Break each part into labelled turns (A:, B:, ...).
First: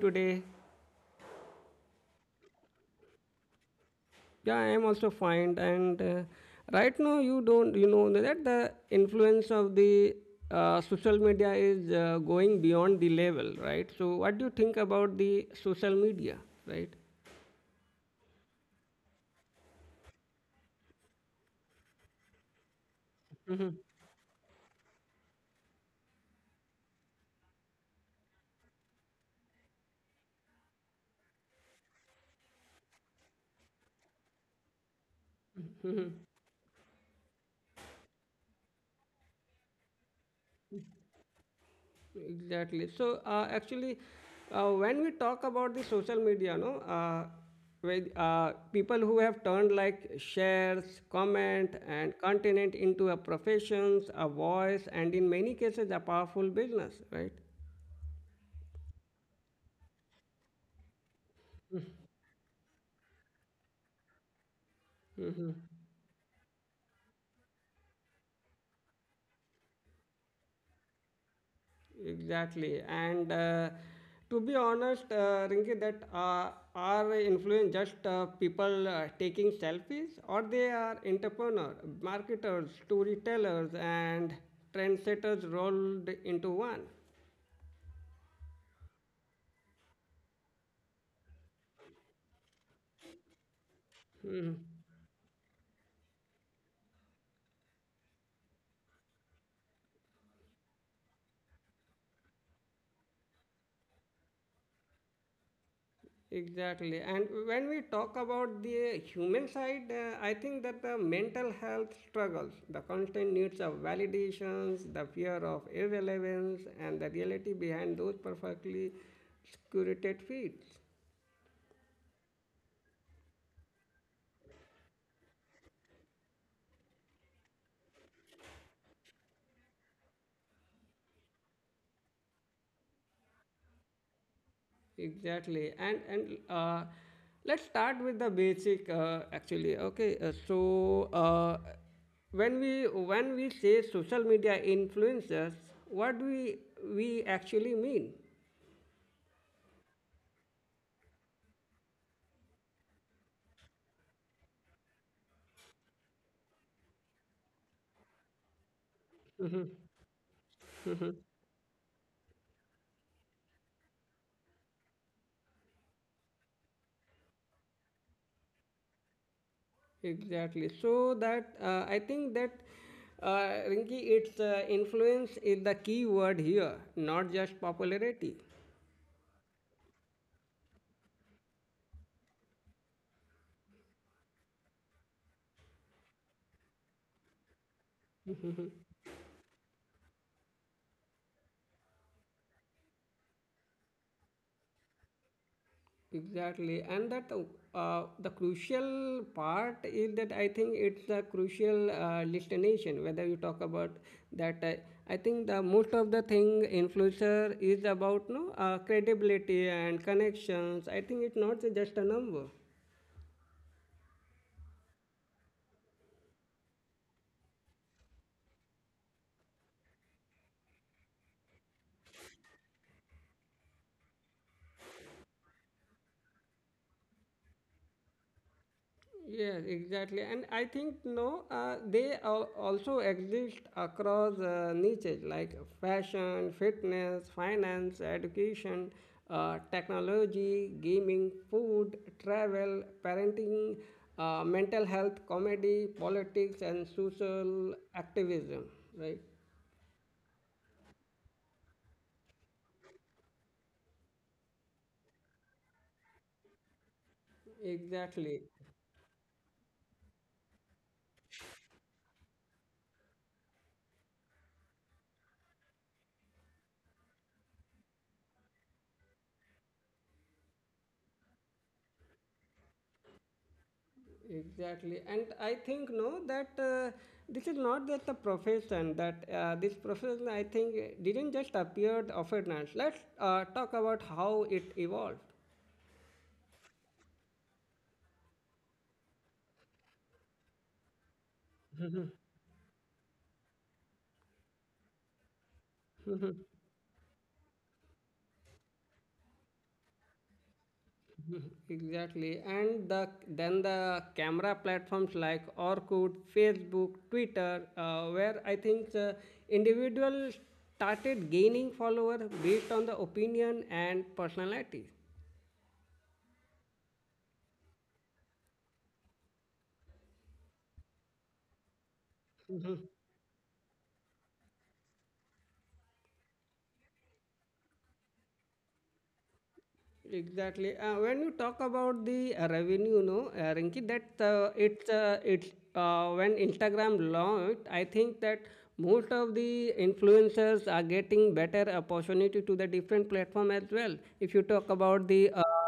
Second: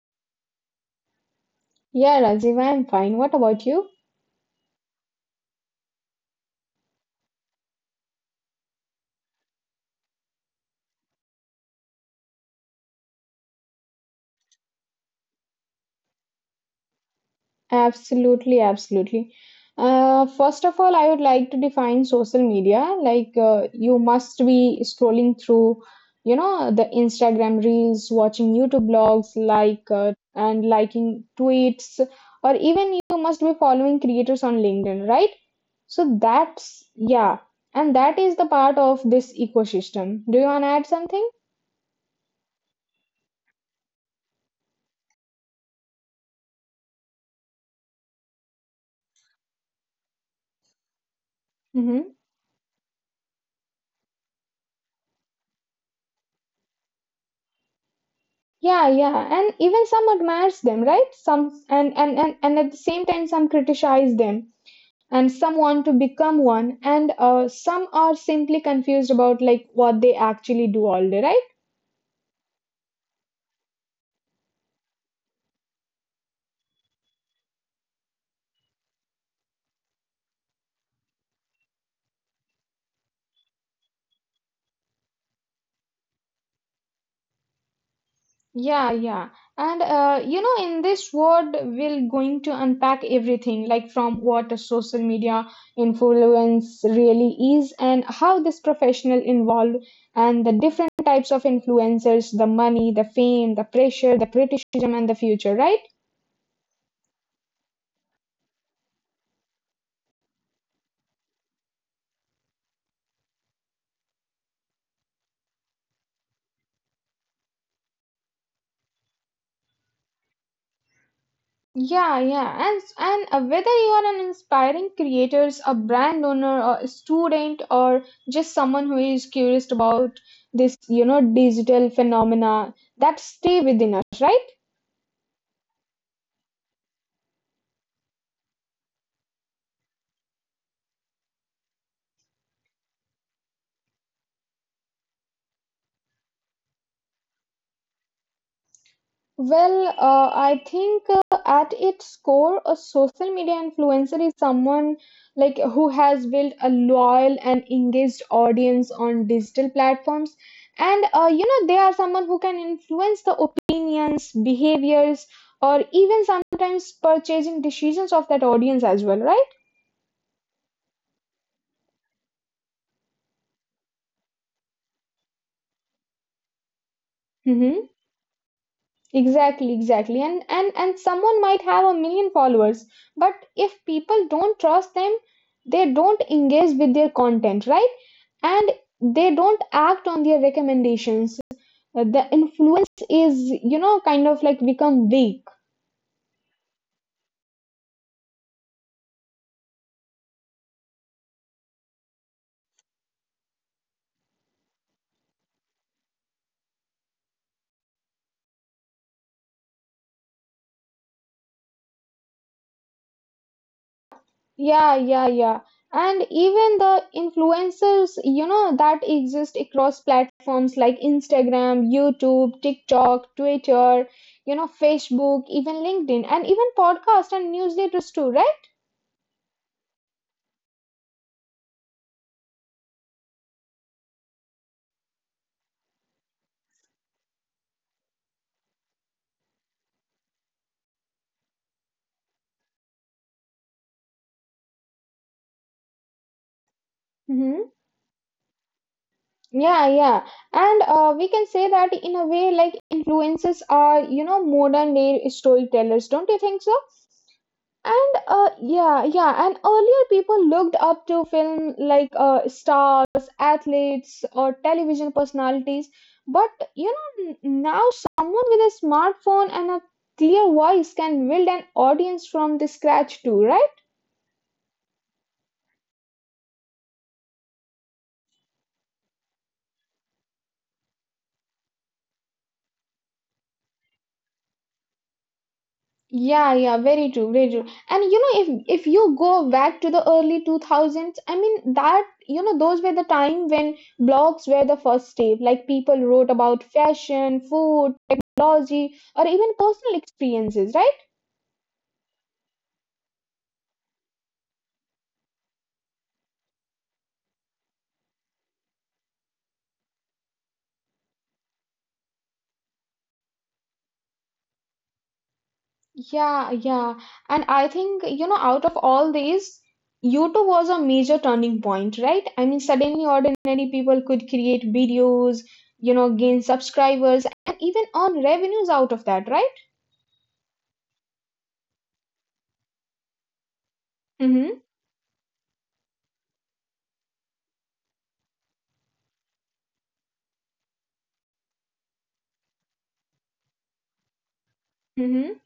A: today?
B: Yeah, Rajiv, I'm fine. What about you?
A: Yeah, I am also fine. And right now, you don't, you know that the influence of the social media is going beyond the level, right? So, what do you think about the social media, right?
B: Absolutely, absolutely. First of all, I would like to define social media. You must be scrolling through, the Instagram reels, watching YouTube blogs, and liking tweets, or even you must be following creators on LinkedIn, right? So that's, yeah, and that is the part of this ecosystem. Do you want to add something?
A: Exactly. Actually, when we talk about the social media, no, with people who have turned like shares, comment, and
B: Mm-hmm.
A: content into a professions, a voice, and in many cases a powerful business, right?
B: Yeah, yeah, and even some admires them, right? Some and at the same time, some criticize them, and some want to become one, and some are simply confused about like what they actually do all day, right?
A: Exactly. And to be honest, Rinki, that are influence just people taking selfies, or they are entrepreneurs, marketers, storytellers, and trendsetters rolled into one.
B: Yeah, yeah. And in this word, we're going to unpack everything, like from
A: Hmm.
B: what a social media influence really is, and how this professional involved, and the different types of influencers, the money, the fame, the pressure, the criticism, and the future, right?
A: Exactly. And when we talk about the human side, I think that the mental health struggles, the constant needs of validations, the fear of irrelevance, and the reality behind those perfectly curated feeds.
B: Yeah, yeah. And whether you are an inspiring creator, a brand owner, or a student, or just someone who is curious about this, digital phenomena that stay within us, right?
A: Exactly. And let's start with the basic, actually. Okay. When we say social media influencers what do we actually mean.
B: I think at its core, a social media influencer is someone like who has built a loyal and engaged audience on digital platforms. And they are someone who can influence the opinions, behaviors, or even sometimes purchasing decisions of that audience as well, right?
A: Exactly. So that I think that Rinki, its influence is the key word here, not just
B: Mm-hmm.
A: popularity.
B: Exactly, exactly. And someone might have a million followers, but if people don't trust them, they don't engage with their content, right? And they don't act on their recommendations. The influence is kind of like become weak.
A: Exactly, and that the crucial part is that I think it's the crucial destination. Whether you talk about that, I think the most of the thing influencer is about no credibility and connections. I think it's not just a number.
B: Yeah, yeah, yeah, and even the influencers, that exist across platforms like Instagram, YouTube, TikTok, Twitter, Facebook, even LinkedIn, and even podcast and newsletters too, right?
A: Yes, exactly. And I think no, they also exist across niches like fashion, fitness, finance, education, technology, gaming, food, travel, parenting, mental health, comedy, politics, and social
B: Hmm.
A: activism. Right?
B: Yeah, yeah. And we can say that in a way like influencers are, modern day storytellers, don't you think so? And
A: Exactly.
B: yeah, yeah. And earlier people looked up to film like stars, athletes, or television personalities. But you know, now someone with a smartphone and a clear voice can build an audience from the scratch too, right?
A: Exactly, and I think no that this is not just a profession. That this profession, I think, didn't just appear overnight. Let's talk about how it evolved.
B: Yeah, yeah, very true, very true. And you know, if you go back to the early 2000s, I mean that, you know, those were the time when blogs were the first step. Like people wrote about fashion, food, technology, or even personal experiences, right?
A: Exactly, and the then the camera platforms like Orkut, Facebook, Twitter, where I think individuals started gaining followers based on the opinion and personality.
B: Yeah, yeah. And I think, you know, out of all these, YouTube was a major turning point, right? I mean, suddenly ordinary people could create videos, you know, gain subscribers, and even earn revenues out of that, right?
A: Exactly. When you talk about the revenue, no, Rinki, that
B: Mm-hmm.
A: it's when Instagram launched, I think that most of the influencers are getting better opportunity to the different platform as well. If you talk about the
B: Mm-hmm.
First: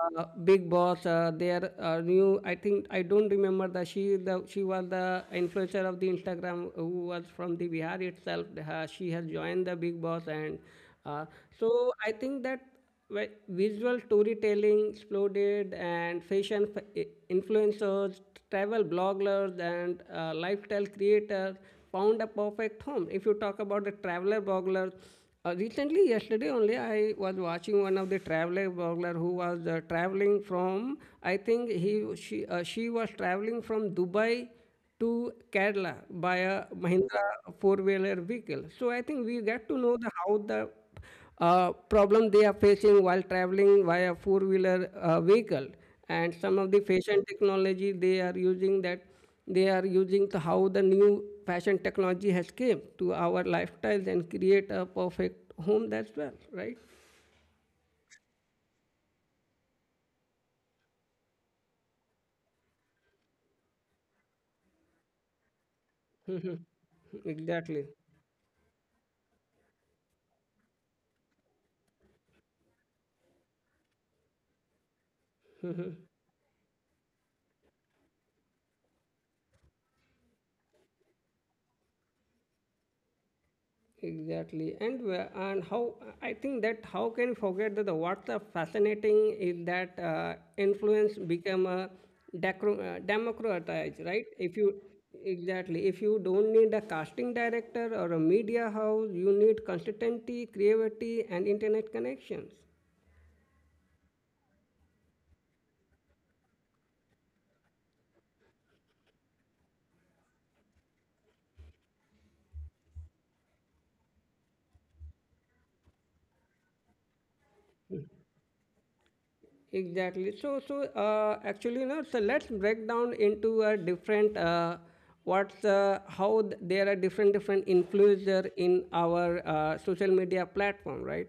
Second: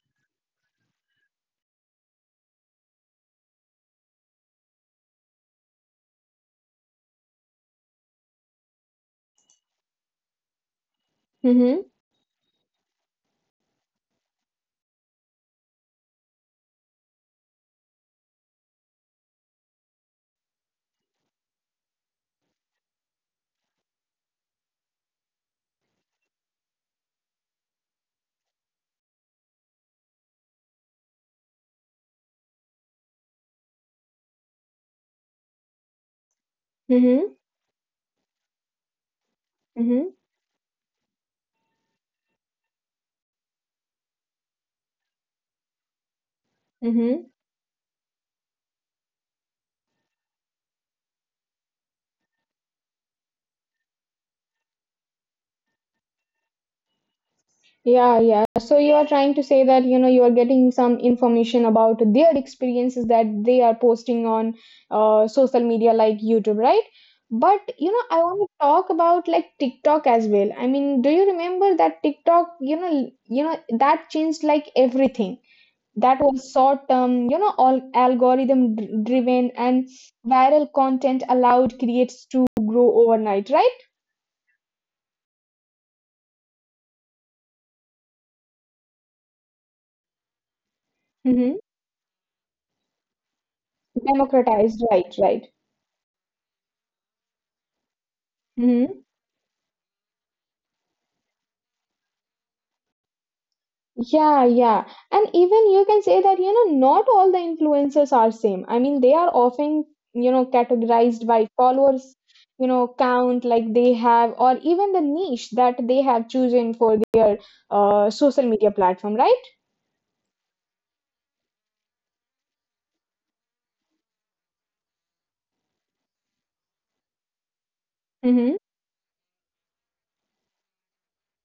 A: Big Boss, their new, I think I don't remember that she was the influencer of the Instagram who was from the Bihar itself. She has joined the Big Boss and. Uh,
B: Mm-hmm.
A: so I think that visual storytelling exploded and fashion influencers, travel bloggers, and lifestyle creators found a perfect home. If you talk about the traveler bloggers, recently, yesterday only, I was watching one of the traveler blogger who was traveling from. I think he she was traveling from Dubai to Kerala by a
B: Mm-hmm.
A: Mahindra four-wheeler vehicle. So I think we get to
B: Mm-hmm.
A: know the how the problem they are facing while traveling via four-wheeler vehicle. And some of the
B: Mm-hmm.
A: fashion technology they are using that they are using the, how the new fashion technology has came to our lifestyles and create a perfect home. That's well, right?
B: Yeah, yeah. So you are trying to say that, you know, you are getting some information about their experiences that they are posting on social media like YouTube, right? But, you
A: Exactly.
B: know, I want to talk about like TikTok as well. I mean, do you remember that TikTok, you know, that changed like everything. That was short term, you know, all algorithm driven and viral content allowed creates to grow overnight, right?
A: Exactly, and and how I think that how can we forget that the what's a fascinating is that influence become a democratized, right? If
B: Democratized,
A: you
B: right, right.
A: exactly if you don't need a casting director or a media
B: Hmm.
A: house, you need consistency, creativity, and internet connections.
B: Yeah, yeah. And even you can say that, you know, not all the influencers are same. I mean, they are often, you know, categorized by followers, you know, count like they have, or even the niche that they have chosen for the social media platform, right?
A: Exactly. So, actually, you know, so let's break down into a different what's how there are different different
B: Hmm.
A: influencer in our social media platform, right?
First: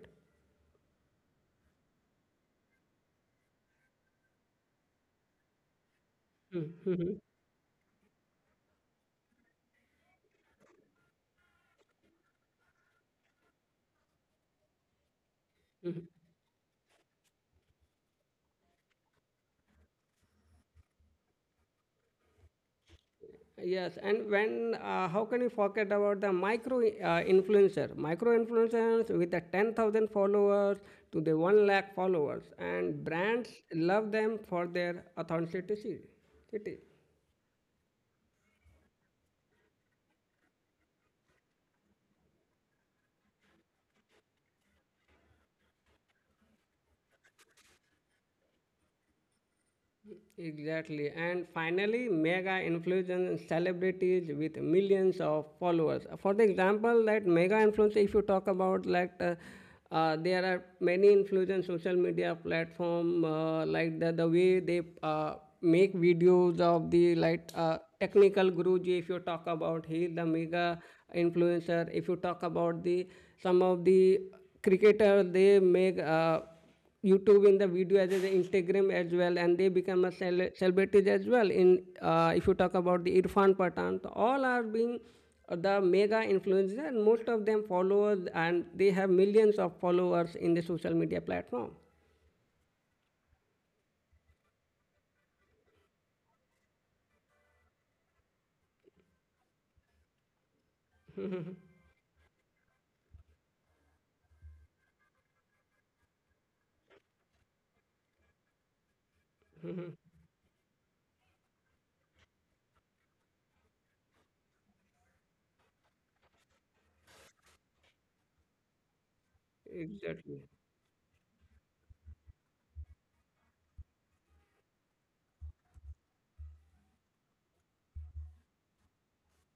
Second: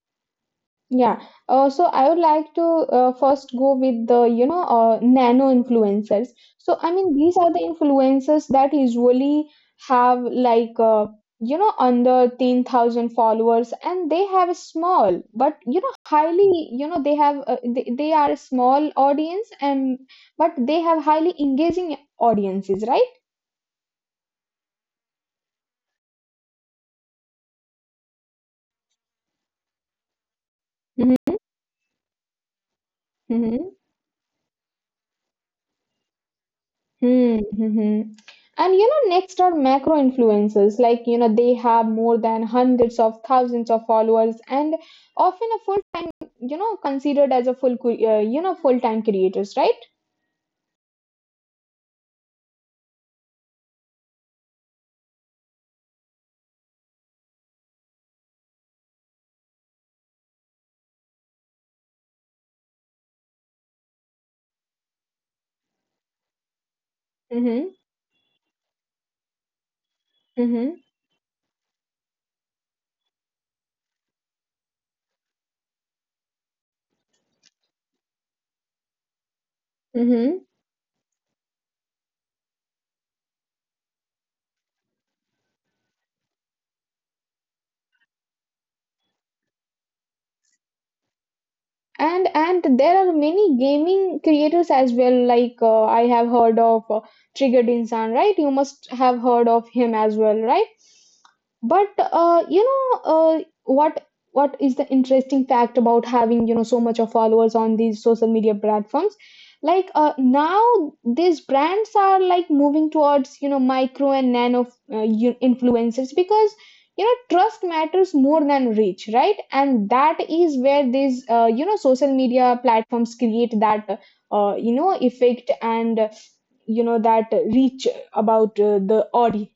B: Yeah. So I would like to first go with the, nano influencers. So I mean, these are the influencers that usually have like, under 10,000 followers and they have a small, but they have, they are a small audience and, but they have highly engaging audiences,
A: Yes, and when how can you forget about the micro micro influencers with the 10,000 followers to
B: right?
A: the one lakh followers, and brands
B: Mhm.
A: love them for their authenticity.
B: Hmm. Hmm. And you know, next are macro influencers. Like, you know, they have more than hundreds of thousands of followers and often a full-time, considered as a full, full-time creators, right?
A: Exactly. And finally, mega influencers, celebrities with millions of followers. For the example, that mega influencer, if you talk about like there are many influencers social media platform like the way they make videos of the like
B: Mm-hmm.
A: technical guruji. If you talk about he is the mega
B: Mm-hmm.
A: influencer. If you talk about the some of the cricketer, they make. YouTube in the video as well as Instagram as well, and they become a
B: Mm-hmm.
A: celebrities as well. In if you talk about the Irfan Pathan, so all are being the mega influencers, and most of them followers, and they have millions of followers in the social media platform.
B: And there are many gaming creators as well. Like I have heard of Triggered Insan, right? You must have heard of him as well, right? But uh, what what is the interesting fact about having, you know, so much of followers on these social media platforms? Like now these brands are like moving towards, you know, micro and nano influencers because you know trust matters more than reach, right? And that
A: Exactly.
B: is where these you know social media platforms create that you know effect and you know that reach about the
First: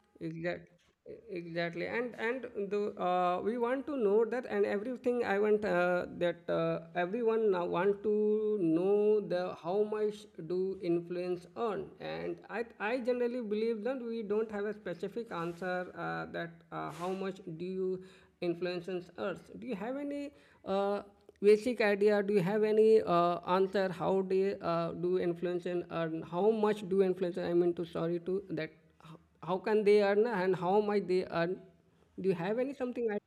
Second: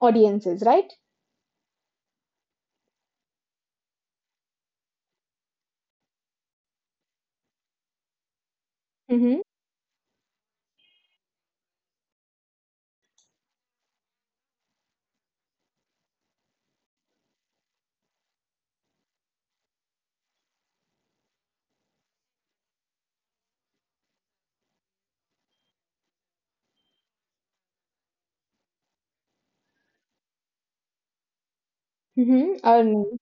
B: audiences,
A: Exact,
B: right?
A: exactly, and the we want to know that, and everything I want that everyone now want to know
B: Mm-hmm.
A: the how much do influence earn, and I generally believe that we don't have a specific answer that how much do you influences earn. Do you have any uh, basic idea? Do you have any answer? How do do influence and earn? How much do influence? I mean to sorry to that how can they earn and how much they earn, do you have
B: Mm-hmm.
A: any something
B: Earning.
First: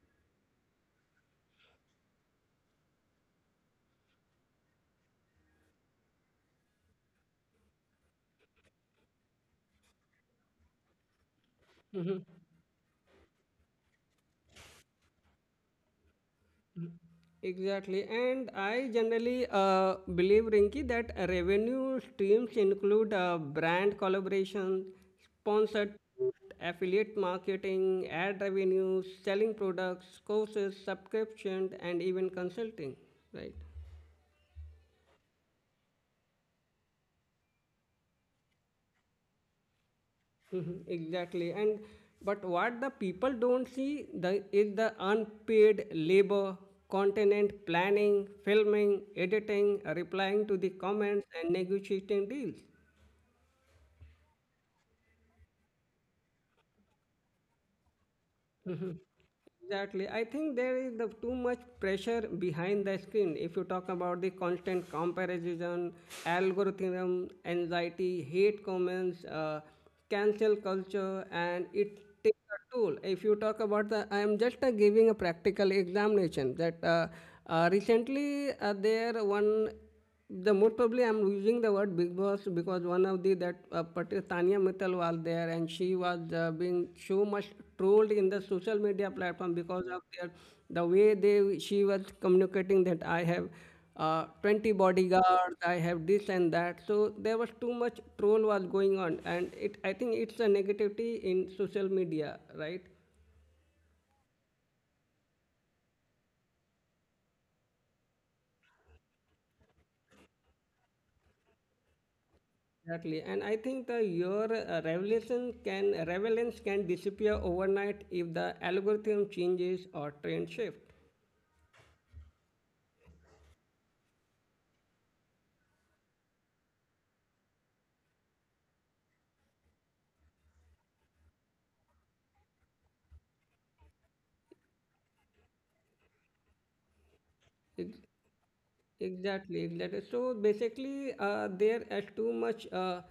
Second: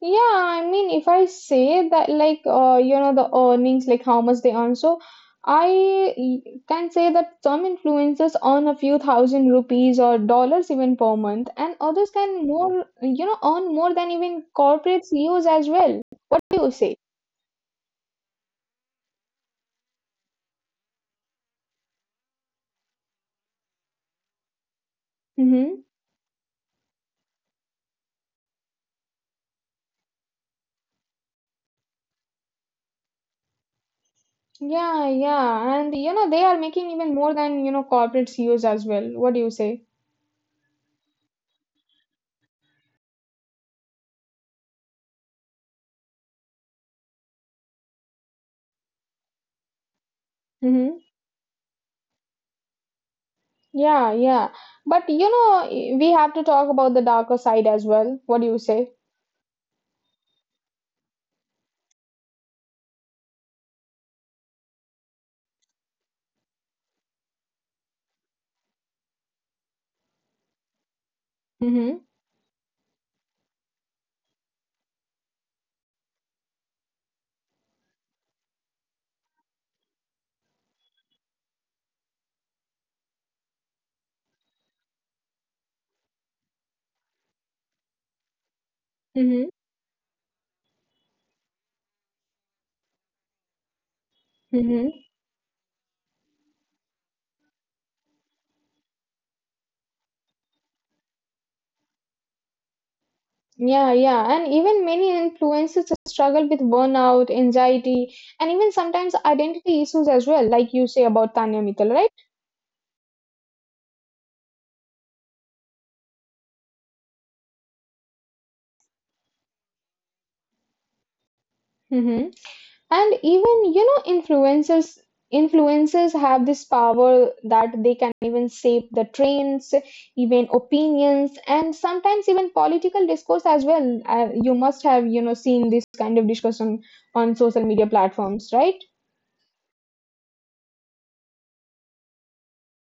B: Yeah, I mean, if I say that, like, the earnings, like how much they earn. So I can say that some influencers earn a few thousand rupees or dollars even per month, and others can more, you know, earn more than even corporate CEOs as well. What do you say?
A: exactly, and I generally believe Rinki that revenue streams include brand collaboration,
B: Mm-hmm.
A: sponsored post, affiliate marketing, ad revenues, selling products, courses, subscriptions, and even consulting, right?
B: Yeah, yeah. And, you know, they are making even more than, you know, corporate CEOs as well. What do you say?
A: Mhm, exactly. and But what the people don't see the is the unpaid labor, continent planning, filming, editing, replying to the
B: Mm-hmm.
A: comments, and negotiating deals.
B: Yeah, yeah. But you know, we have to talk about the darker side as well. What do you say?
A: Exactly. I think there is the too much pressure behind the screen. If you talk about the constant comparison, algorithm, anxiety, hate comments, cancel culture, and it
B: Mm-hmm.
A: takes a toll. If you talk about the, I am just giving a practical examination that recently there one the most probably I'm using the word Big Boss because one of the that particular Tanya Mittal was there and she was being so much trolled in the social media
B: Mm-hmm.
A: platform because of their the way they she was communicating that I have 20
B: Mm-hmm.
A: bodyguards, I have this and that. So there was too much troll was going on and it I think it's a negativity in social media, right?
B: Yeah, yeah. And even many influencers struggle with burnout, anxiety, and even sometimes identity issues as well, like you say about Tanya Mittal, right?
A: Exactly, and I think the your revelation can relevance can disappear overnight if the algorithm changes or trend shift.
B: Mm-hmm. And even, you know, influencers have this power that they can even shape the trends, even opinions, and sometimes even political discourse as well. You must have, you know, seen this kind of discussion on social media platforms, right?
A: Exactly, exactly. So basically, there is too much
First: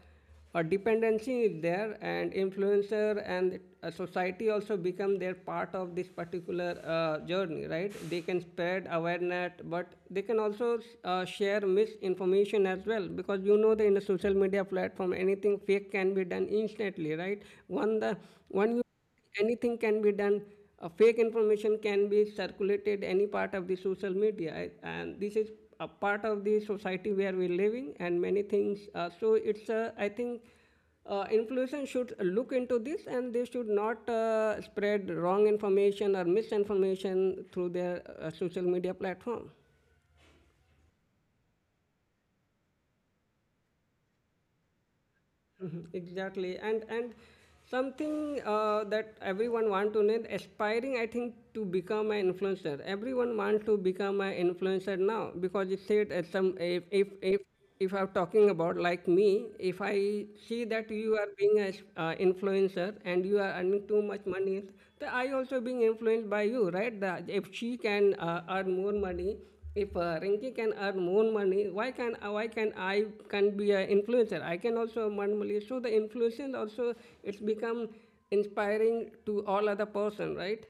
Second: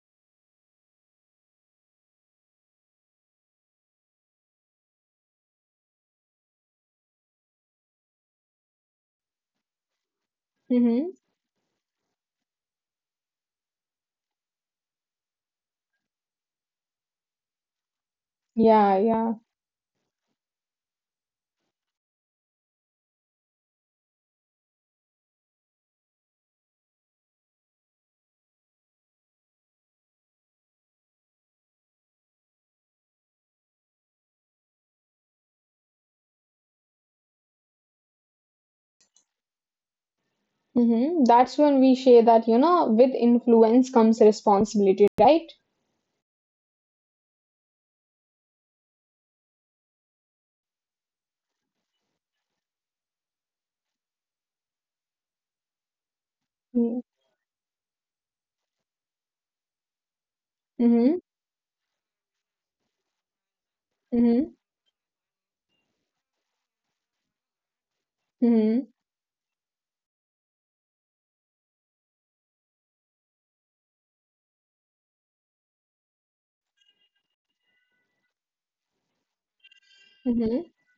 A: a dependency is there, and influencer and society also become their part of this particular journey, right? They can spread awareness, but they can also
B: Mm-hmm.
A: share misinformation as well, because you know that in a social media platform, anything fake can be done instantly, right? One the one you
B: Yeah, yeah.
A: anything can be done fake information can be circulated any part of the social media, and this is a part of the society where we're living, and many things so it's I think influencers should look into this and they should not spread wrong information or misinformation through their social media platform.
B: Mm-hmm. That's when we say that, you know, with influence comes responsibility, right?
A: Mhm, exactly, and something that everyone want to know, aspiring, I think, to become an influencer. Everyone wants to become an influencer now because it said at some
B: Mm-hmm.
A: if if I'm talking about like me, if I see
B: Mm-hmm.
A: that you are being an influencer and you are earning too much money, then I also being influenced by you, right? That if she can
B: Mm-hmm.
A: earn more money, if Rinky can earn more money, why can I can be an influencer? I can also earn money. So the influence also it's become inspiring to all other person,
B: Mm-hmm.
A: right?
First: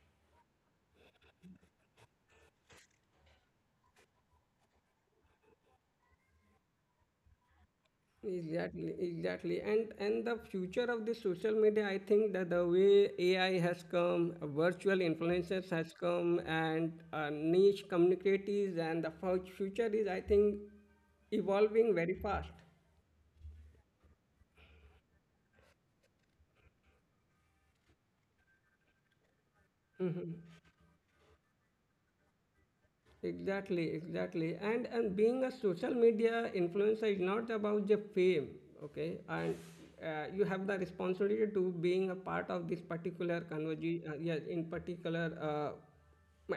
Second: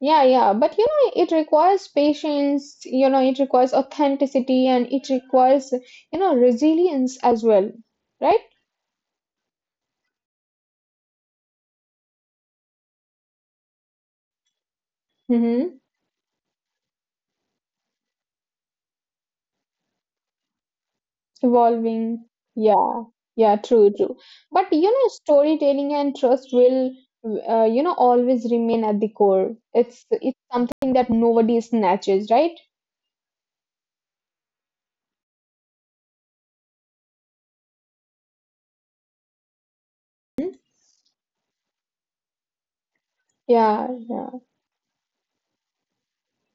B: Yeah, yeah, but you know, it requires patience, you know, it requires authenticity and it requires, you know, resilience as well, right?
A: Exactly, exactly. And the future of the social media, I think that the way AI has come, virtual influencers
B: Mm-hmm.
A: has come, and niche communities, and the future is, I think, evolving very
B: Evolving.
A: fast.
B: Yeah, yeah, true, true. But you know, storytelling and trust will, you know, always remain at the core. It's something that nobody snatches, right?
A: Exactly, exactly. And being a social media influencer is not about the fame, okay? And you
B: Mhm.
A: have the responsibility to being a part of this particular
B: Yeah,
A: conversation,
B: yeah,
A: yeah, in particular,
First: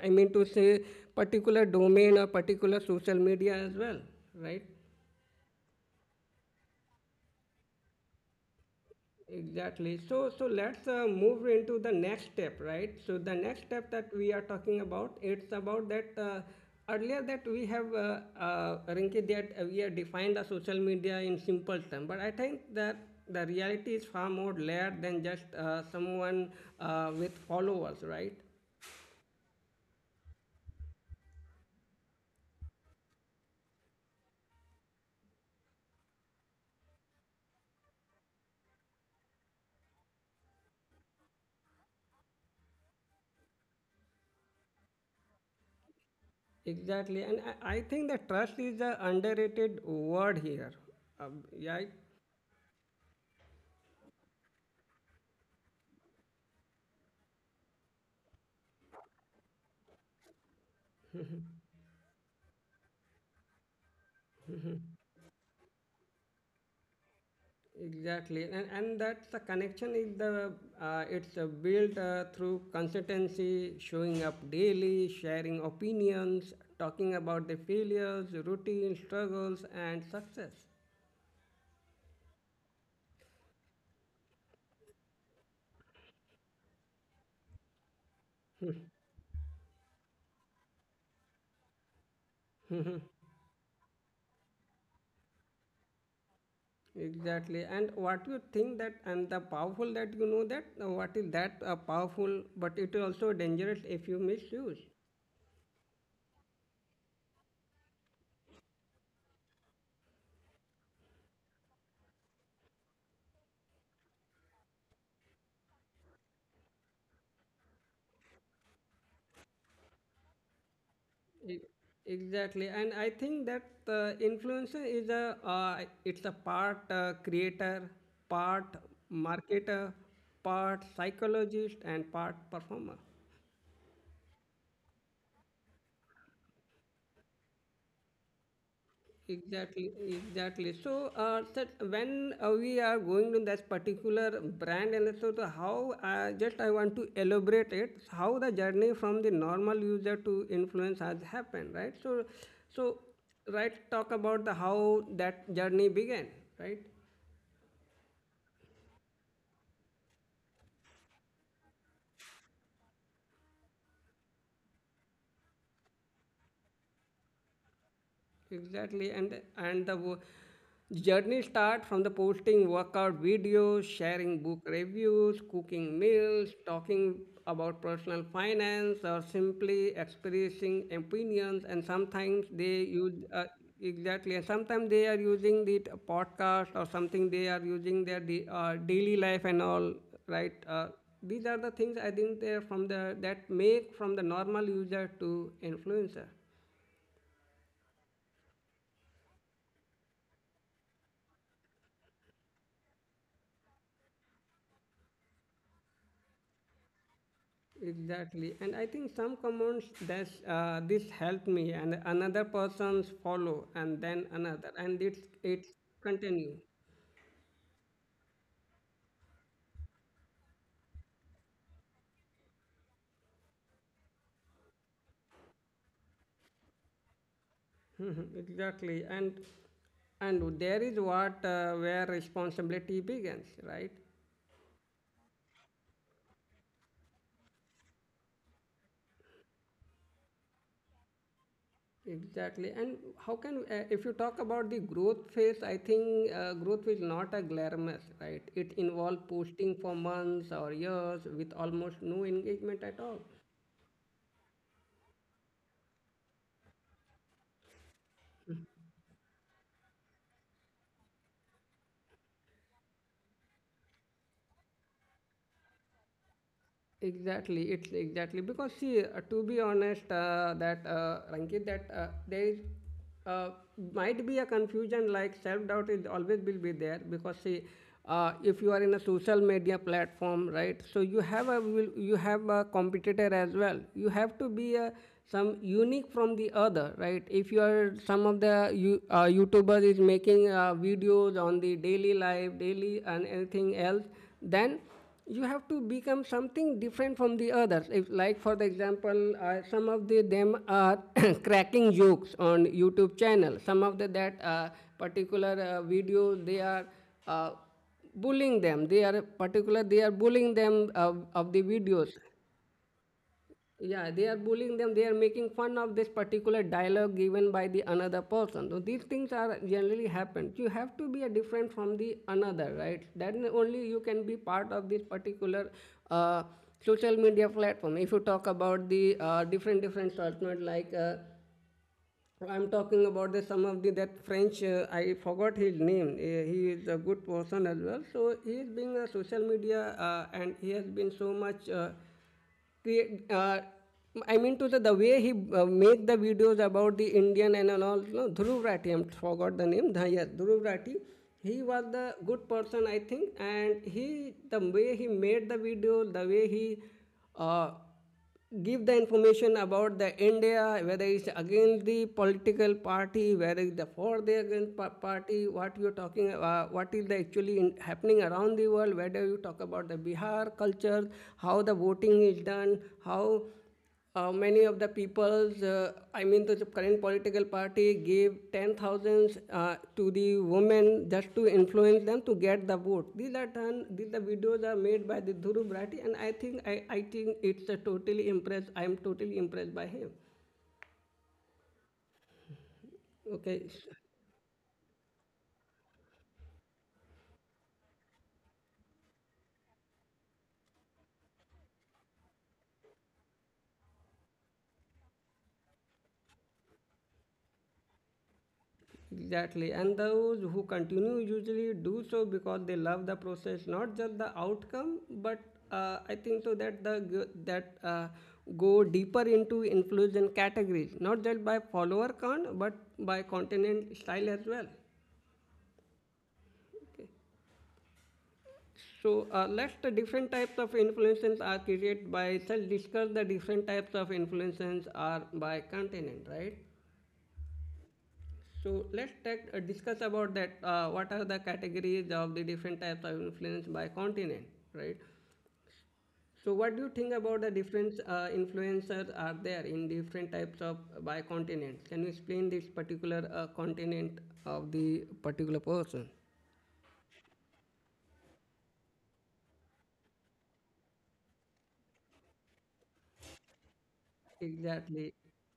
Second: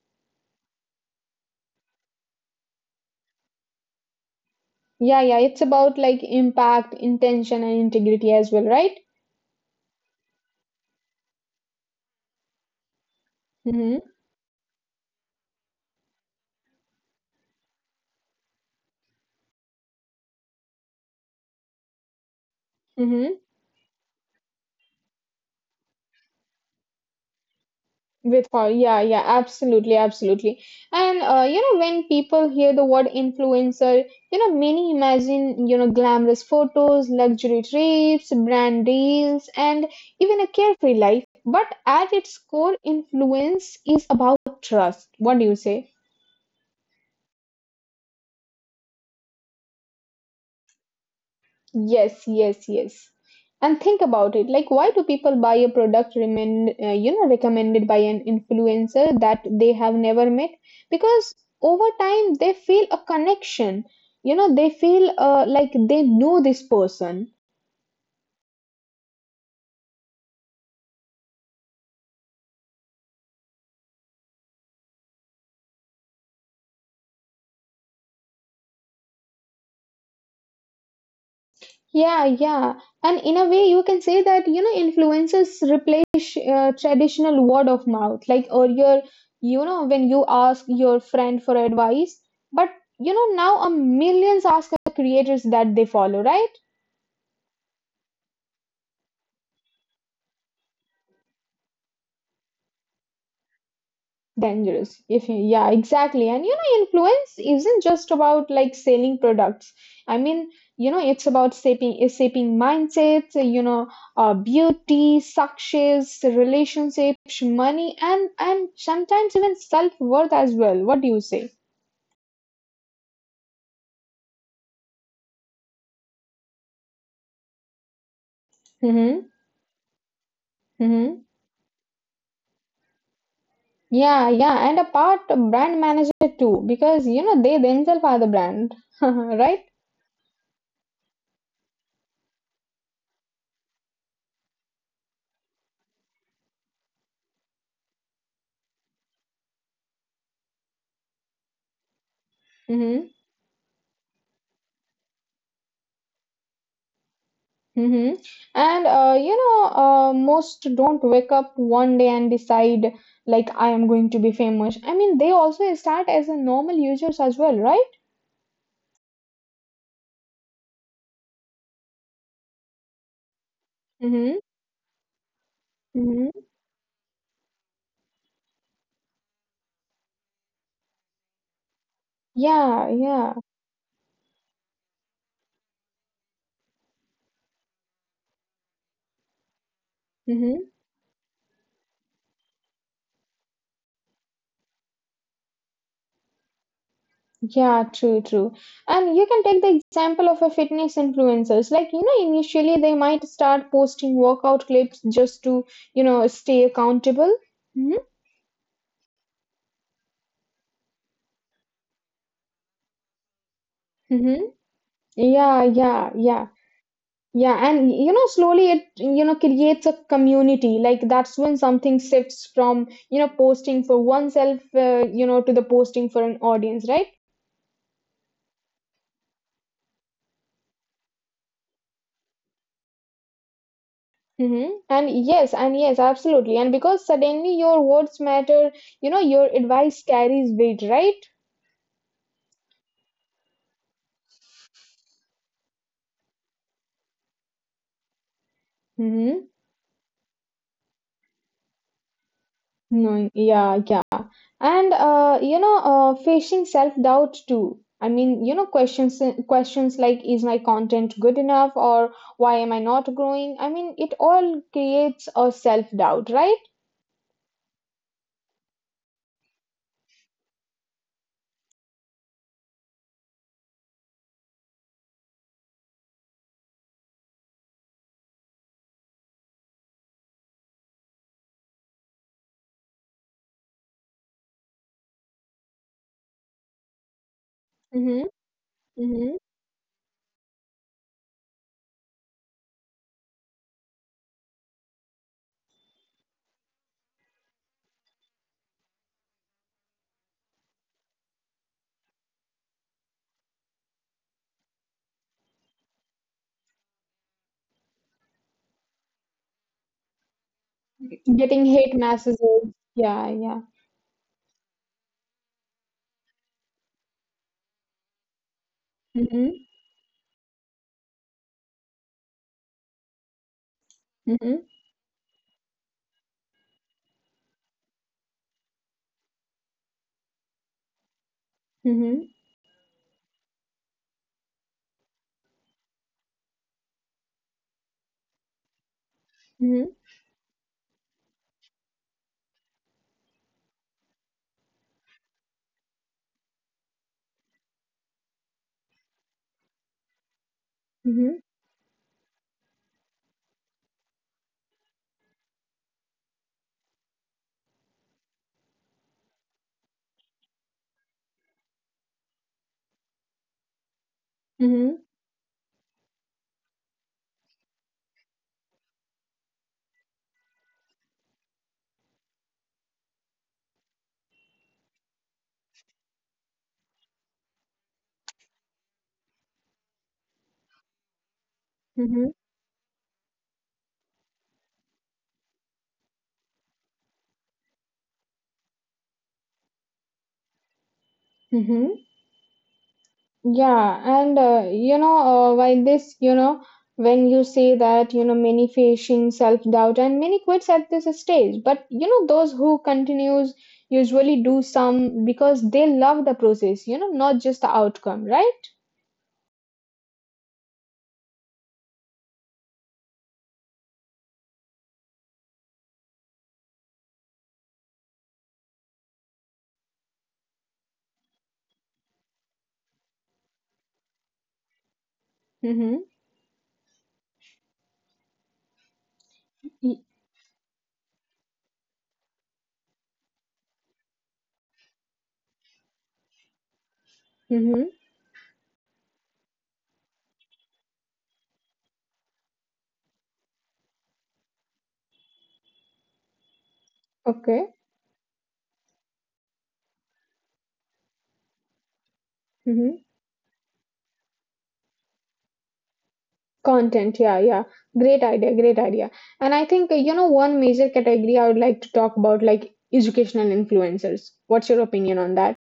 A: I mean to say particular domain or particular social media as well, right?
B: yeah, yeah. It's about like impact, intention, and integrity as well, right?
A: Exactly. So, so let's move into the next step, right? So the next step
B: Mm-hmm.
A: that we are talking about, it's about that earlier that we have Rinki, that we have defined the social media in simple terms, but I think that the
B: Mm-hmm.
A: reality is far more layered than just someone with followers, right?
B: With power, yeah, yeah, absolutely, absolutely. And you know, when people hear the word influencer, you know, many imagine, you know, glamorous photos, luxury trips, brand deals, and even a carefree life. But at its core, influence is about trust. What do you say?
A: Exactly. And I think that trust is the underrated word here. Uh, yeah.
B: Yes, yes, yes. And think about it. Like, why do people buy a product recommended by an influencer that they have never met? Because over time they feel a connection. You know, they feel like they know this person.
A: Exactly, and that's the connection is the it's built through consistency, showing up daily, sharing opinions, talking about the failures, routine struggles, and success.
B: Yeah, yeah. And in a way, you can say that, you know, influencers replace traditional word of mouth. Like earlier, you know, when you ask your friend for advice, but you know, now a millions ask the creators that they follow, right?
A: Exactly, and what you think that and the powerful that you know that what is that powerful, but it is also dangerous if you misuse.
B: Dangerous if you, yeah, exactly. And you know influence isn't just about like selling products. I mean, you know, it's about shaping mindsets, you know, beauty, success, relationships, money, and sometimes even self-worth as well. What do you
A: E-
B: say?
A: Exactly, and I think that influencer is a part creator, part
B: Mm-hmm.
A: marketer, part
B: Mm-hmm.
A: psychologist, and part performer.
B: Yeah, yeah, and a part of brand manager too, because you know they themselves are the brand right?
A: Exactly, exactly. So, that when we are going to that particular brand, and so the how just I want to elaborate it how the journey from the normal user to influence has happened, right? So, right, talk about the how that journey began, right?
B: Mm-hmm. And you know, most don't wake up one day and decide like I am going to be famous. I mean, they also start as a normal users as well, right?
A: Exactly, and journey start from the posting workout videos,
B: Mm-hmm.
A: sharing book reviews, cooking
B: Mm-hmm.
A: meals, talking about personal finance, or simply expressing opinions. And sometimes they
B: Yeah,
A: use
B: yeah.
A: exactly, and sometimes they are using the podcast or something. They are using their daily life and all. Right,
B: Mm-hmm.
A: these are the things I think they are from the that make from the normal user to influencer.
B: Yeah, true, true. And you can take the example of a fitness influencers. Like, you know, initially they might start posting workout clips just to, you know, stay accountable. Mm-hmm.
A: Exactly, and I think some comments that this helped me, and another person's follow, and then
B: Mm-hmm.
A: another, and it's
B: Yeah,
A: it's
B: yeah, yeah.
A: continue.
B: Yeah, and you know, slowly it you know creates a community. Like that's when something shifts from you know posting for oneself, to the posting for an audience, right?
A: Mhm, exactly, and there is what where responsibility begins, right?
B: Mm-hmm. And yes, absolutely. And because suddenly your words matter, you know, your advice carries weight, right?
A: Exactly, and how can if you talk about the growth phase, I think growth is not a glamorous, right? It involves
B: Mm-hmm.
A: posting for months or years with almost no engagement at all.
B: No, yeah, yeah. And you know, facing self doubt too. I mean, you know, questions like is my content good enough, or why am I not growing? I mean, it all creates a self doubt, right?
A: Exactly, it's exactly because see, to be honest, that Rankit, that there is, uh, might be a confusion like self doubt is always will be there because see, if you are in a social media platform, right? So you have a will you have a competitor as well. You have to be a some unique from the other, right? If you are
B: Mm-hmm.
A: some of the you,
B: Mm-hmm.
A: YouTubers is making videos on the daily life, daily and anything else, then you have to become something different from the others. If, like for the example, some of the them are cracking jokes on YouTube channel. Some of the that particular video they are uh, bullying them. They are particular they are bullying them of the
B: Getting hate
A: videos
B: messages. Yeah, yeah.
A: yeah they are bullying them. They are making fun of this particular dialogue given by the another person, so these things
B: Mm-hmm.
A: are generally happen. You have to be a different from the another, right? Then only you can be
B: Mm-hmm.
A: part of this particular uh, social media platform. If you talk about the different different alternate like
B: Mm-hmm.
A: I'm talking about the some of the that French. I forgot his name. He is a good person as well. So he is being a social media,
B: Mm-hmm.
A: and he has been so much. Create, uh, I mean to the way he make the videos about the Indian and all. No, Dhruv Rathi. I forgot the name. Yes, Dhruv Rathi.
B: Mm-hmm.
A: He was the good person, I think, and he the way he made the video, the way he uh, give the information about the India, whether it's against the political party, whether it's the for the
B: Mm-hmm.
A: against party, what you're talking, what is the actually in, happening around the world, whether you talk about the Bihar culture, how the voting is done, how many of the peoples, I mean the current political party, gave 10,000s to the women just to influence them to get the vote. These are done, these the videos are made by the Dhuru Bharati, and I think I think it's a totally impressed. I'm totally impressed by him.
B: Mm-hmm.
A: Okay,
B: Yeah, and you know, while this, you know, when you say that, you know, many facing self-doubt and many quits at this stage, but you know, those who continues usually do some because they love the process, you know, not just the outcome, right?
A: exactly, and those who continue usually do so because they love the process, not just the outcome. But I think so that the g- that go deeper into influence categories, not just by follower count, but by continent style as well.
B: Mm-hmm.
A: Okay. So let's the different types of influences are created by. So discuss the different types of influences are by continent, right?
B: Mm-hmm.
A: So let's take, discuss about that. What are the categories of the different types of influence by continent, right? So what do you think about the
B: Okay.
A: different influencers are there in different types of by continent? Can you explain this
B: Mm-hmm.
A: particular continent of the particular person?
B: Content, yeah, yeah. Great idea, great idea. And I think, you know, one major category I would like to talk about, like educational influencers. What's your opinion
A: Exactly.
B: on that?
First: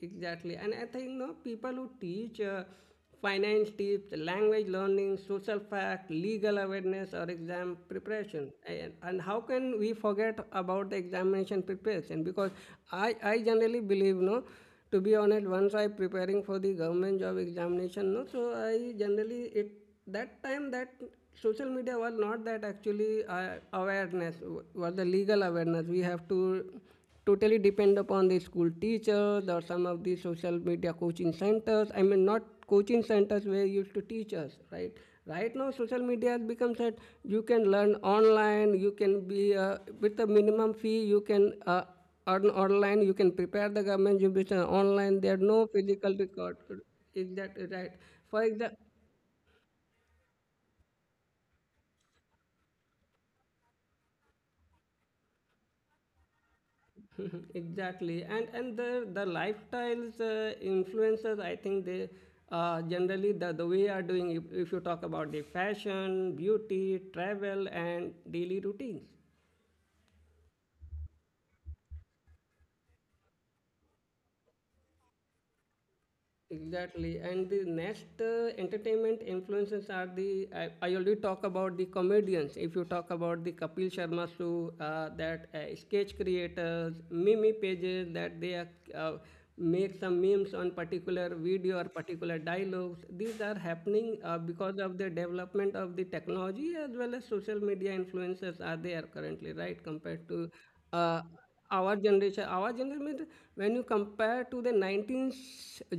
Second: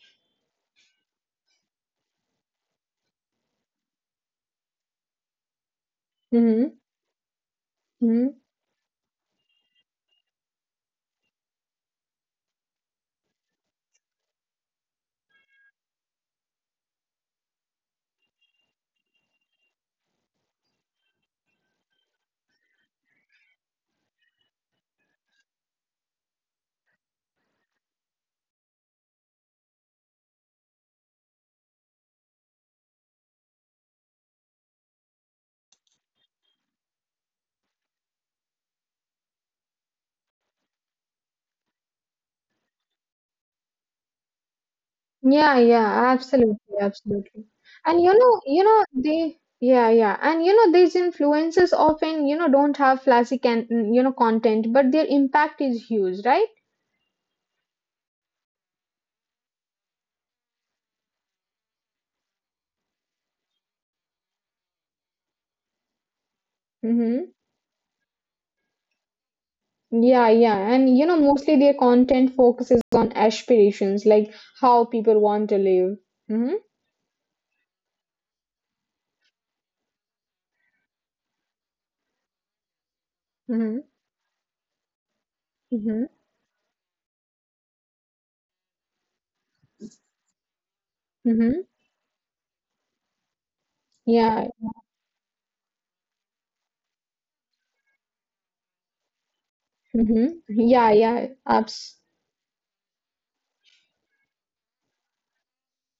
A: Exactly. And I think no people who teach finance tips, language learning, social fact, legal
B: Mm-hmm.
A: awareness, or exam preparation. And how can we forget about the examination preparation? Because I generally believe no. To be honest, once I preparing for the government job examination, no, so I generally it that time that social media was not that actually awareness was the legal awareness we have to totally depend upon the school teachers or some of the social media coaching centers. I mean, not coaching centers where you used to teach us, right? Right now, social media has become that you can learn online. You can be with a minimum fee. You can earn online. You can prepare the government. You be online. There are no
B: Yeah,
A: physical
B: yeah,
A: record.
B: absolutely,
A: Is that
B: absolutely.
A: right?
B: And
A: For example,
B: you know, they, yeah, yeah. And you know, these influences often, you know, don't have flashy can, mm, you know, content, but their impact is huge, right?
A: exactly, and the lifestyles influences I think they generally the way are doing if you talk about the fashion beauty
B: Mm-hmm.
A: travel and daily routines.
B: Yeah, yeah. And you know, mostly their content focuses on aspirations, like how people want to live. Mm-hmm.
A: Exactly, and the next entertainment influences are the I already talk about the comedians. If you talk about the
B: Mm-hmm.
A: Kapil Sharma show, that
B: Mm-hmm.
A: sketch creators, meme pages that they are, uh, make some memes on particular
B: Mm-hmm.
A: video or particular dialogues. These are happening
B: Yeah.
A: because of the development of the technology as well as social media influences are there currently, right?
B: Mm-hmm.
A: Compared to
B: Yeah,
A: uh,
B: yeah.
A: our
B: Abs.
A: generation, our generation means when you compare to the 19th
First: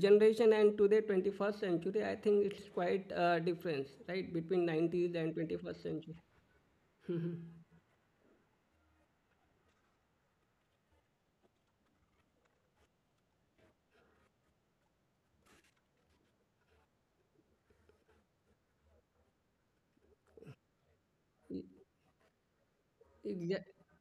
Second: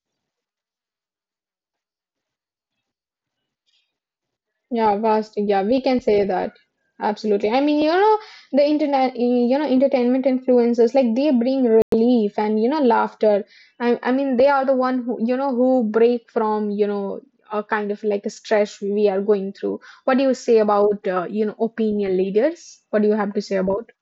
A: generation and to the 21st century, I think it's quite a difference, right? Between
B: Yeah,
A: 90s and
B: vast. Yeah,
A: 21st
B: we can
A: century.
B: say that. Absolutely. I mean, you know, the internet, you know, entertainment influencers, like they bring relief and, you know, laughter. I mean, they are the one who, you know, who break from, you know, a kind of like a stress we are going through. What do you say about, you know, opinion leaders? What do you have to say
A: Exa-
B: about?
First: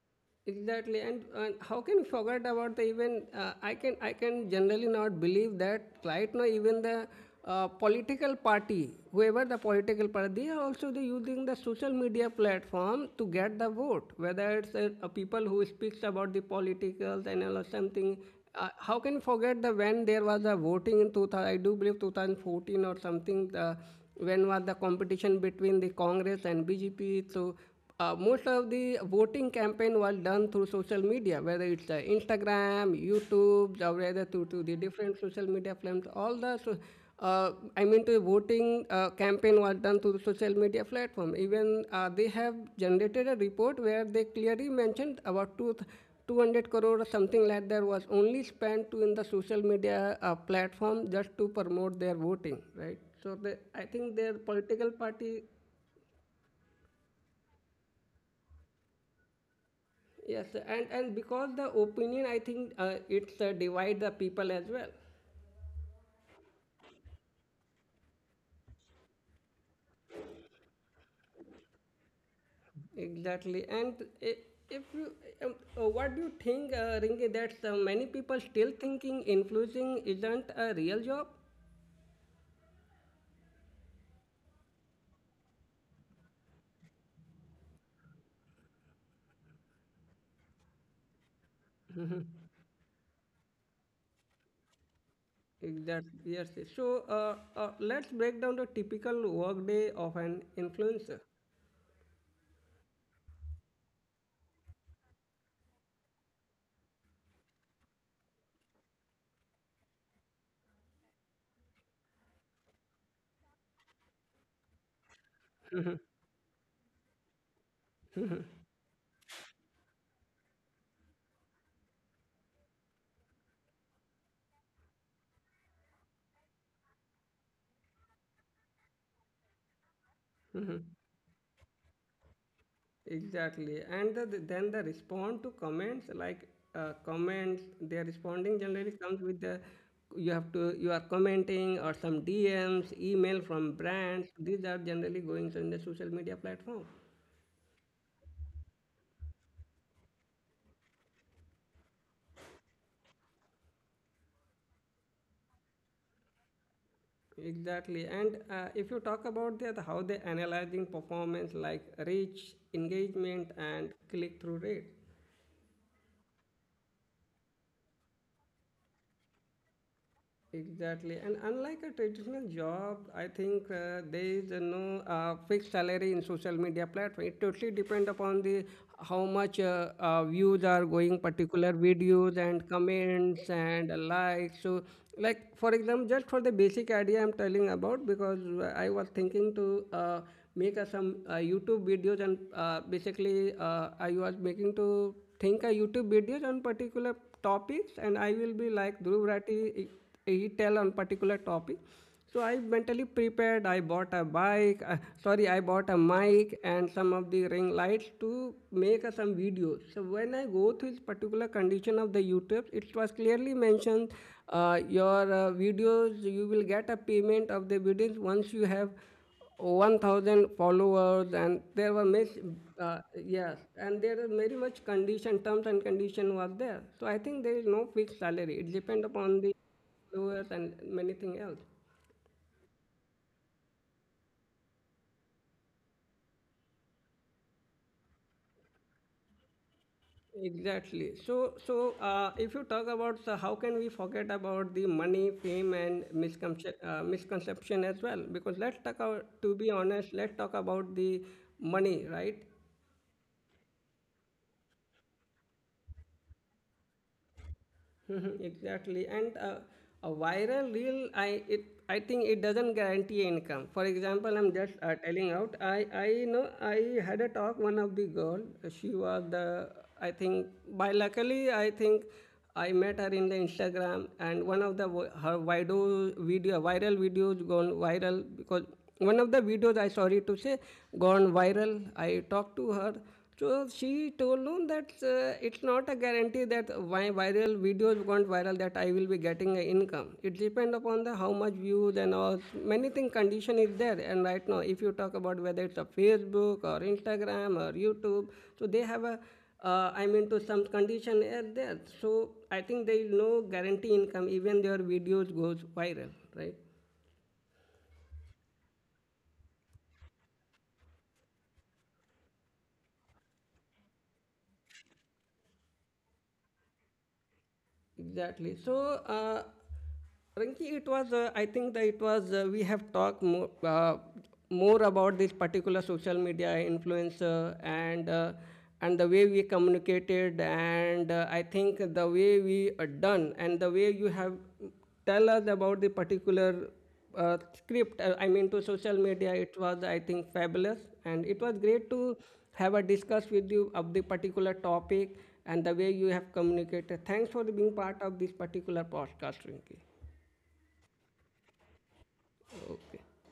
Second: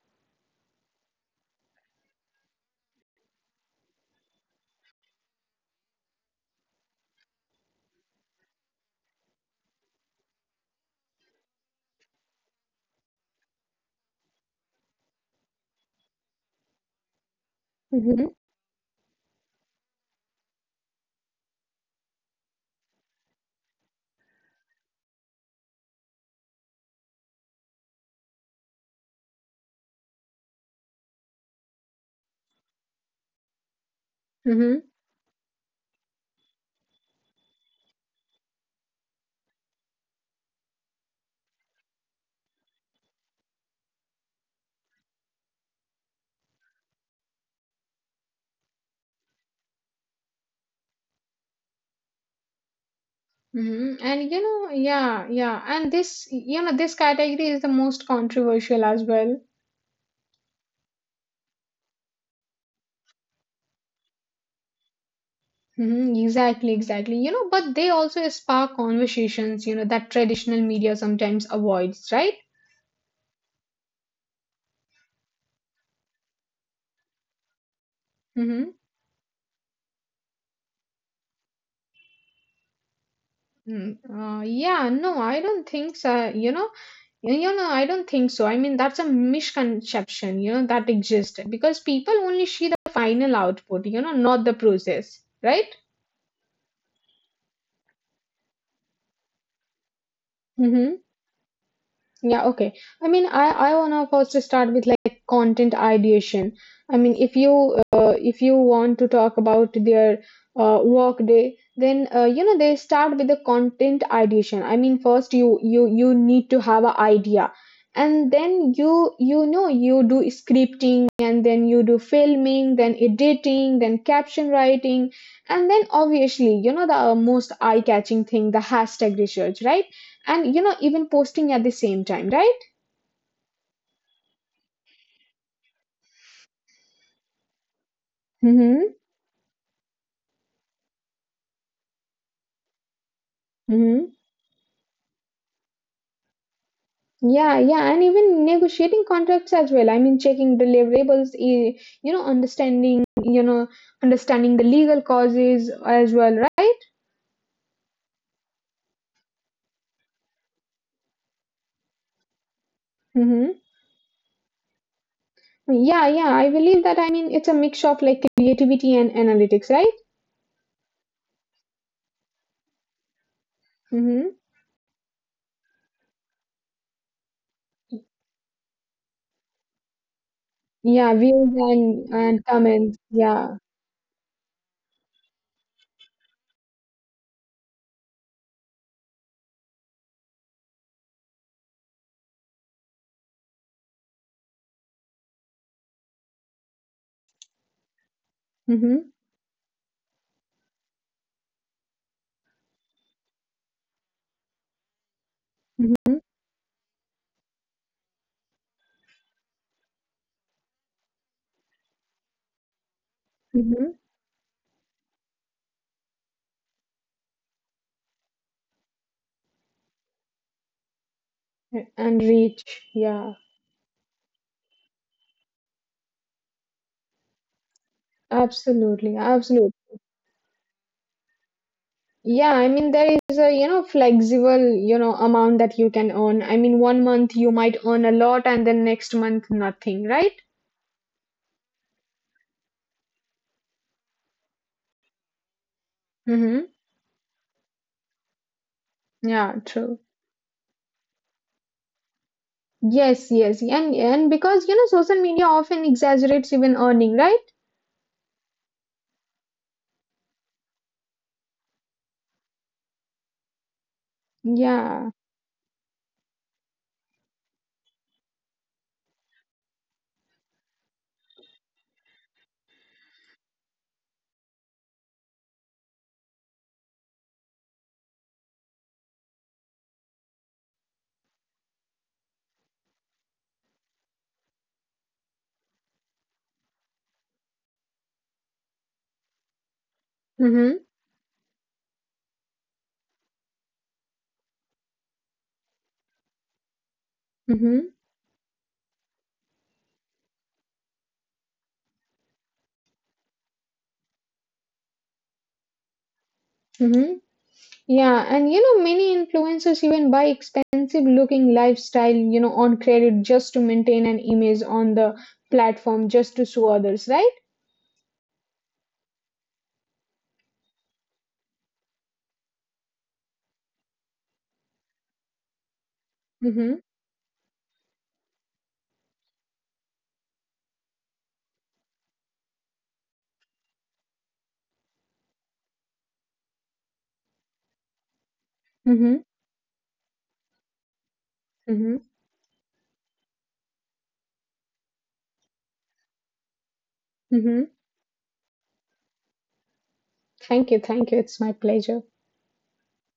A: exactly, and how can you forget about the even I can generally not believe that right now even the political party whoever the political party they are also they using the social media platform to get the vote, whether it's people who speaks about the politicals and all or something.
B: Mm-hmm.
A: How can you forget the when there was a voting in 2000, I do believe 2014 or something, the when was the competition between the Congress and BJP? So most of the voting campaign was done through social media, whether it's Instagram, YouTube, or whether through the
B: Mm-hmm.
A: different social media platforms. All the, so, I mean, the voting campaign was done through the social media platform. Even they have generated a report where they clearly mentioned about two. 200 crore or something like that was only spent to in the social media platform just to promote their voting, right? So they, I think
B: Mm-hmm.
A: their
B: And, you know,
A: political party.
B: yeah, yeah. And this, you know, this category is the most controversial as well.
A: Yes, and because the opinion, I think it's divide the people as well.
B: Mhm, exactly, exactly. You know, but they also spark conversations, you know, that traditional media sometimes avoids, right?
A: Exactly, and I- if you, what do you think, Ringi, that many people still
B: Mm-hmm.
A: thinking influencing isn't a real job?
B: Yeah, no, I don't think so. You know, no, I don't think so. I mean, that's a misconception, you know, that exists because people only see the final output, you know, not the process, right?
A: Exactly. Yes. Yes. So let's break down the typical workday of an
B: Mm-hmm.
A: influencer.
B: Yeah, okay. I mean, I wanna first start with like content ideation. I mean, if you want to talk about their work day, then you know they start with the content ideation. I mean, first you need to have an idea, and then you know you do scripting, and then you do filming, then editing, then caption writing, and then obviously you know the most eye catching thing, the hashtag research, right? And you know, even posting at the same time, right?
A: Exactly, and the, then the respond to comments like comments they are responding generally
B: Mm-hmm.
A: comes with the you have to you are commenting or some DMs, email from
B: Mm-hmm.
A: brands. These are generally going to the social media platform.
B: Yeah, yeah, and even negotiating contracts as well. I mean checking deliverables, you know understanding the legal causes as well, right?
A: Exactly, and if you talk about that how they analyzing performance like reach, engagement,
B: Mm-hmm.
A: and click through rate.
B: Yeah, yeah, I believe that. I mean it's a mix of like creativity and analytics, right?
A: Exactly, and unlike a traditional job, I think there
B: Mm-hmm.
A: is no fixed salary in social media platform. It totally depend upon the how much views are going
B: Yeah, views
A: particular
B: and
A: videos and
B: comments,
A: comments
B: yeah.
A: and likes. So, like for example, just for the basic idea I'm telling about because I was thinking to make some YouTube videos and basically I was making to think a YouTube videos on particular topics, and I will be like
B: Mm-hmm.
A: Dhruv Rathi, tell on particular topic. So I mentally prepared. I bought a bike. Sorry, I bought a
B: Mm-hmm.
A: mic and some of the ring lights to make some videos. So when I go through this particular condition of the YouTube, it was clearly
B: Mm-hmm.
A: mentioned your videos. You will get a payment of the videos once you have 1,000 followers, and there were much,
B: And reach, yeah.
A: yes, and there are very much condition, terms and condition was there. So I think there is no fixed salary. It depends
B: Absolutely,
A: upon the
B: absolutely.
A: followers and many thing else.
B: Yeah, I mean there is a you know flexible you know amount that you can earn. I mean one month you might earn a lot and then next month nothing, right?
A: Exactly. So, so if you talk about how can we forget about the money, fame, and
B: Mm-hmm.
A: misconception, misconception as well? Because let's talk about, to
B: Yeah,
A: be
B: true.
A: honest, let's talk about the money, right?
B: Yes, yes. And because you know social media often exaggerates even earning, right?
A: Mhm, exactly, and a viral reel, I think it doesn't guarantee income. For example, I'm just
B: Yeah.
A: telling out, I you know I had a talk one of the girl, she was the I think by luckily, I think I met her in the instagram, and one of the her video viral videos gone viral because one of the videos, I sorry to say, gone viral. I talked to her, so she told him that it's not a guarantee that my viral videos gone viral that I will be getting an income. It depends
B: Mm-hmm.
A: upon the how much views and all many thing condition is there. And right now, if you talk about whether it's a Facebook or Instagram or
B: Mm-hmm.
A: YouTube, so they have a I mean to some condition are there. So I think there is no guarantee income even their videos goes viral, right?
B: Mm-hmm. Yeah, and you know many influencers even buy expensive looking lifestyle, you know, on credit just to maintain an image on the platform just to show others, right?
A: Exactly. So, Rinki, it was, I think that it was, we have talked more, more about this particular social media
B: Mm-hmm.
A: influencer and the way we communicated, and I think the way we are done and the way you have tell us about the particular script, I mean to social
B: Mm-hmm.
A: media, it was I think fabulous, and it was great
B: Mm-hmm.
A: to have a discuss with you of the particular topic, and the way you have communicated. Thanks for being
B: Mm-hmm.
A: part of this particular podcast, Rinki.
B: Thank you. Thank you. It's my pleasure.
A: Okay.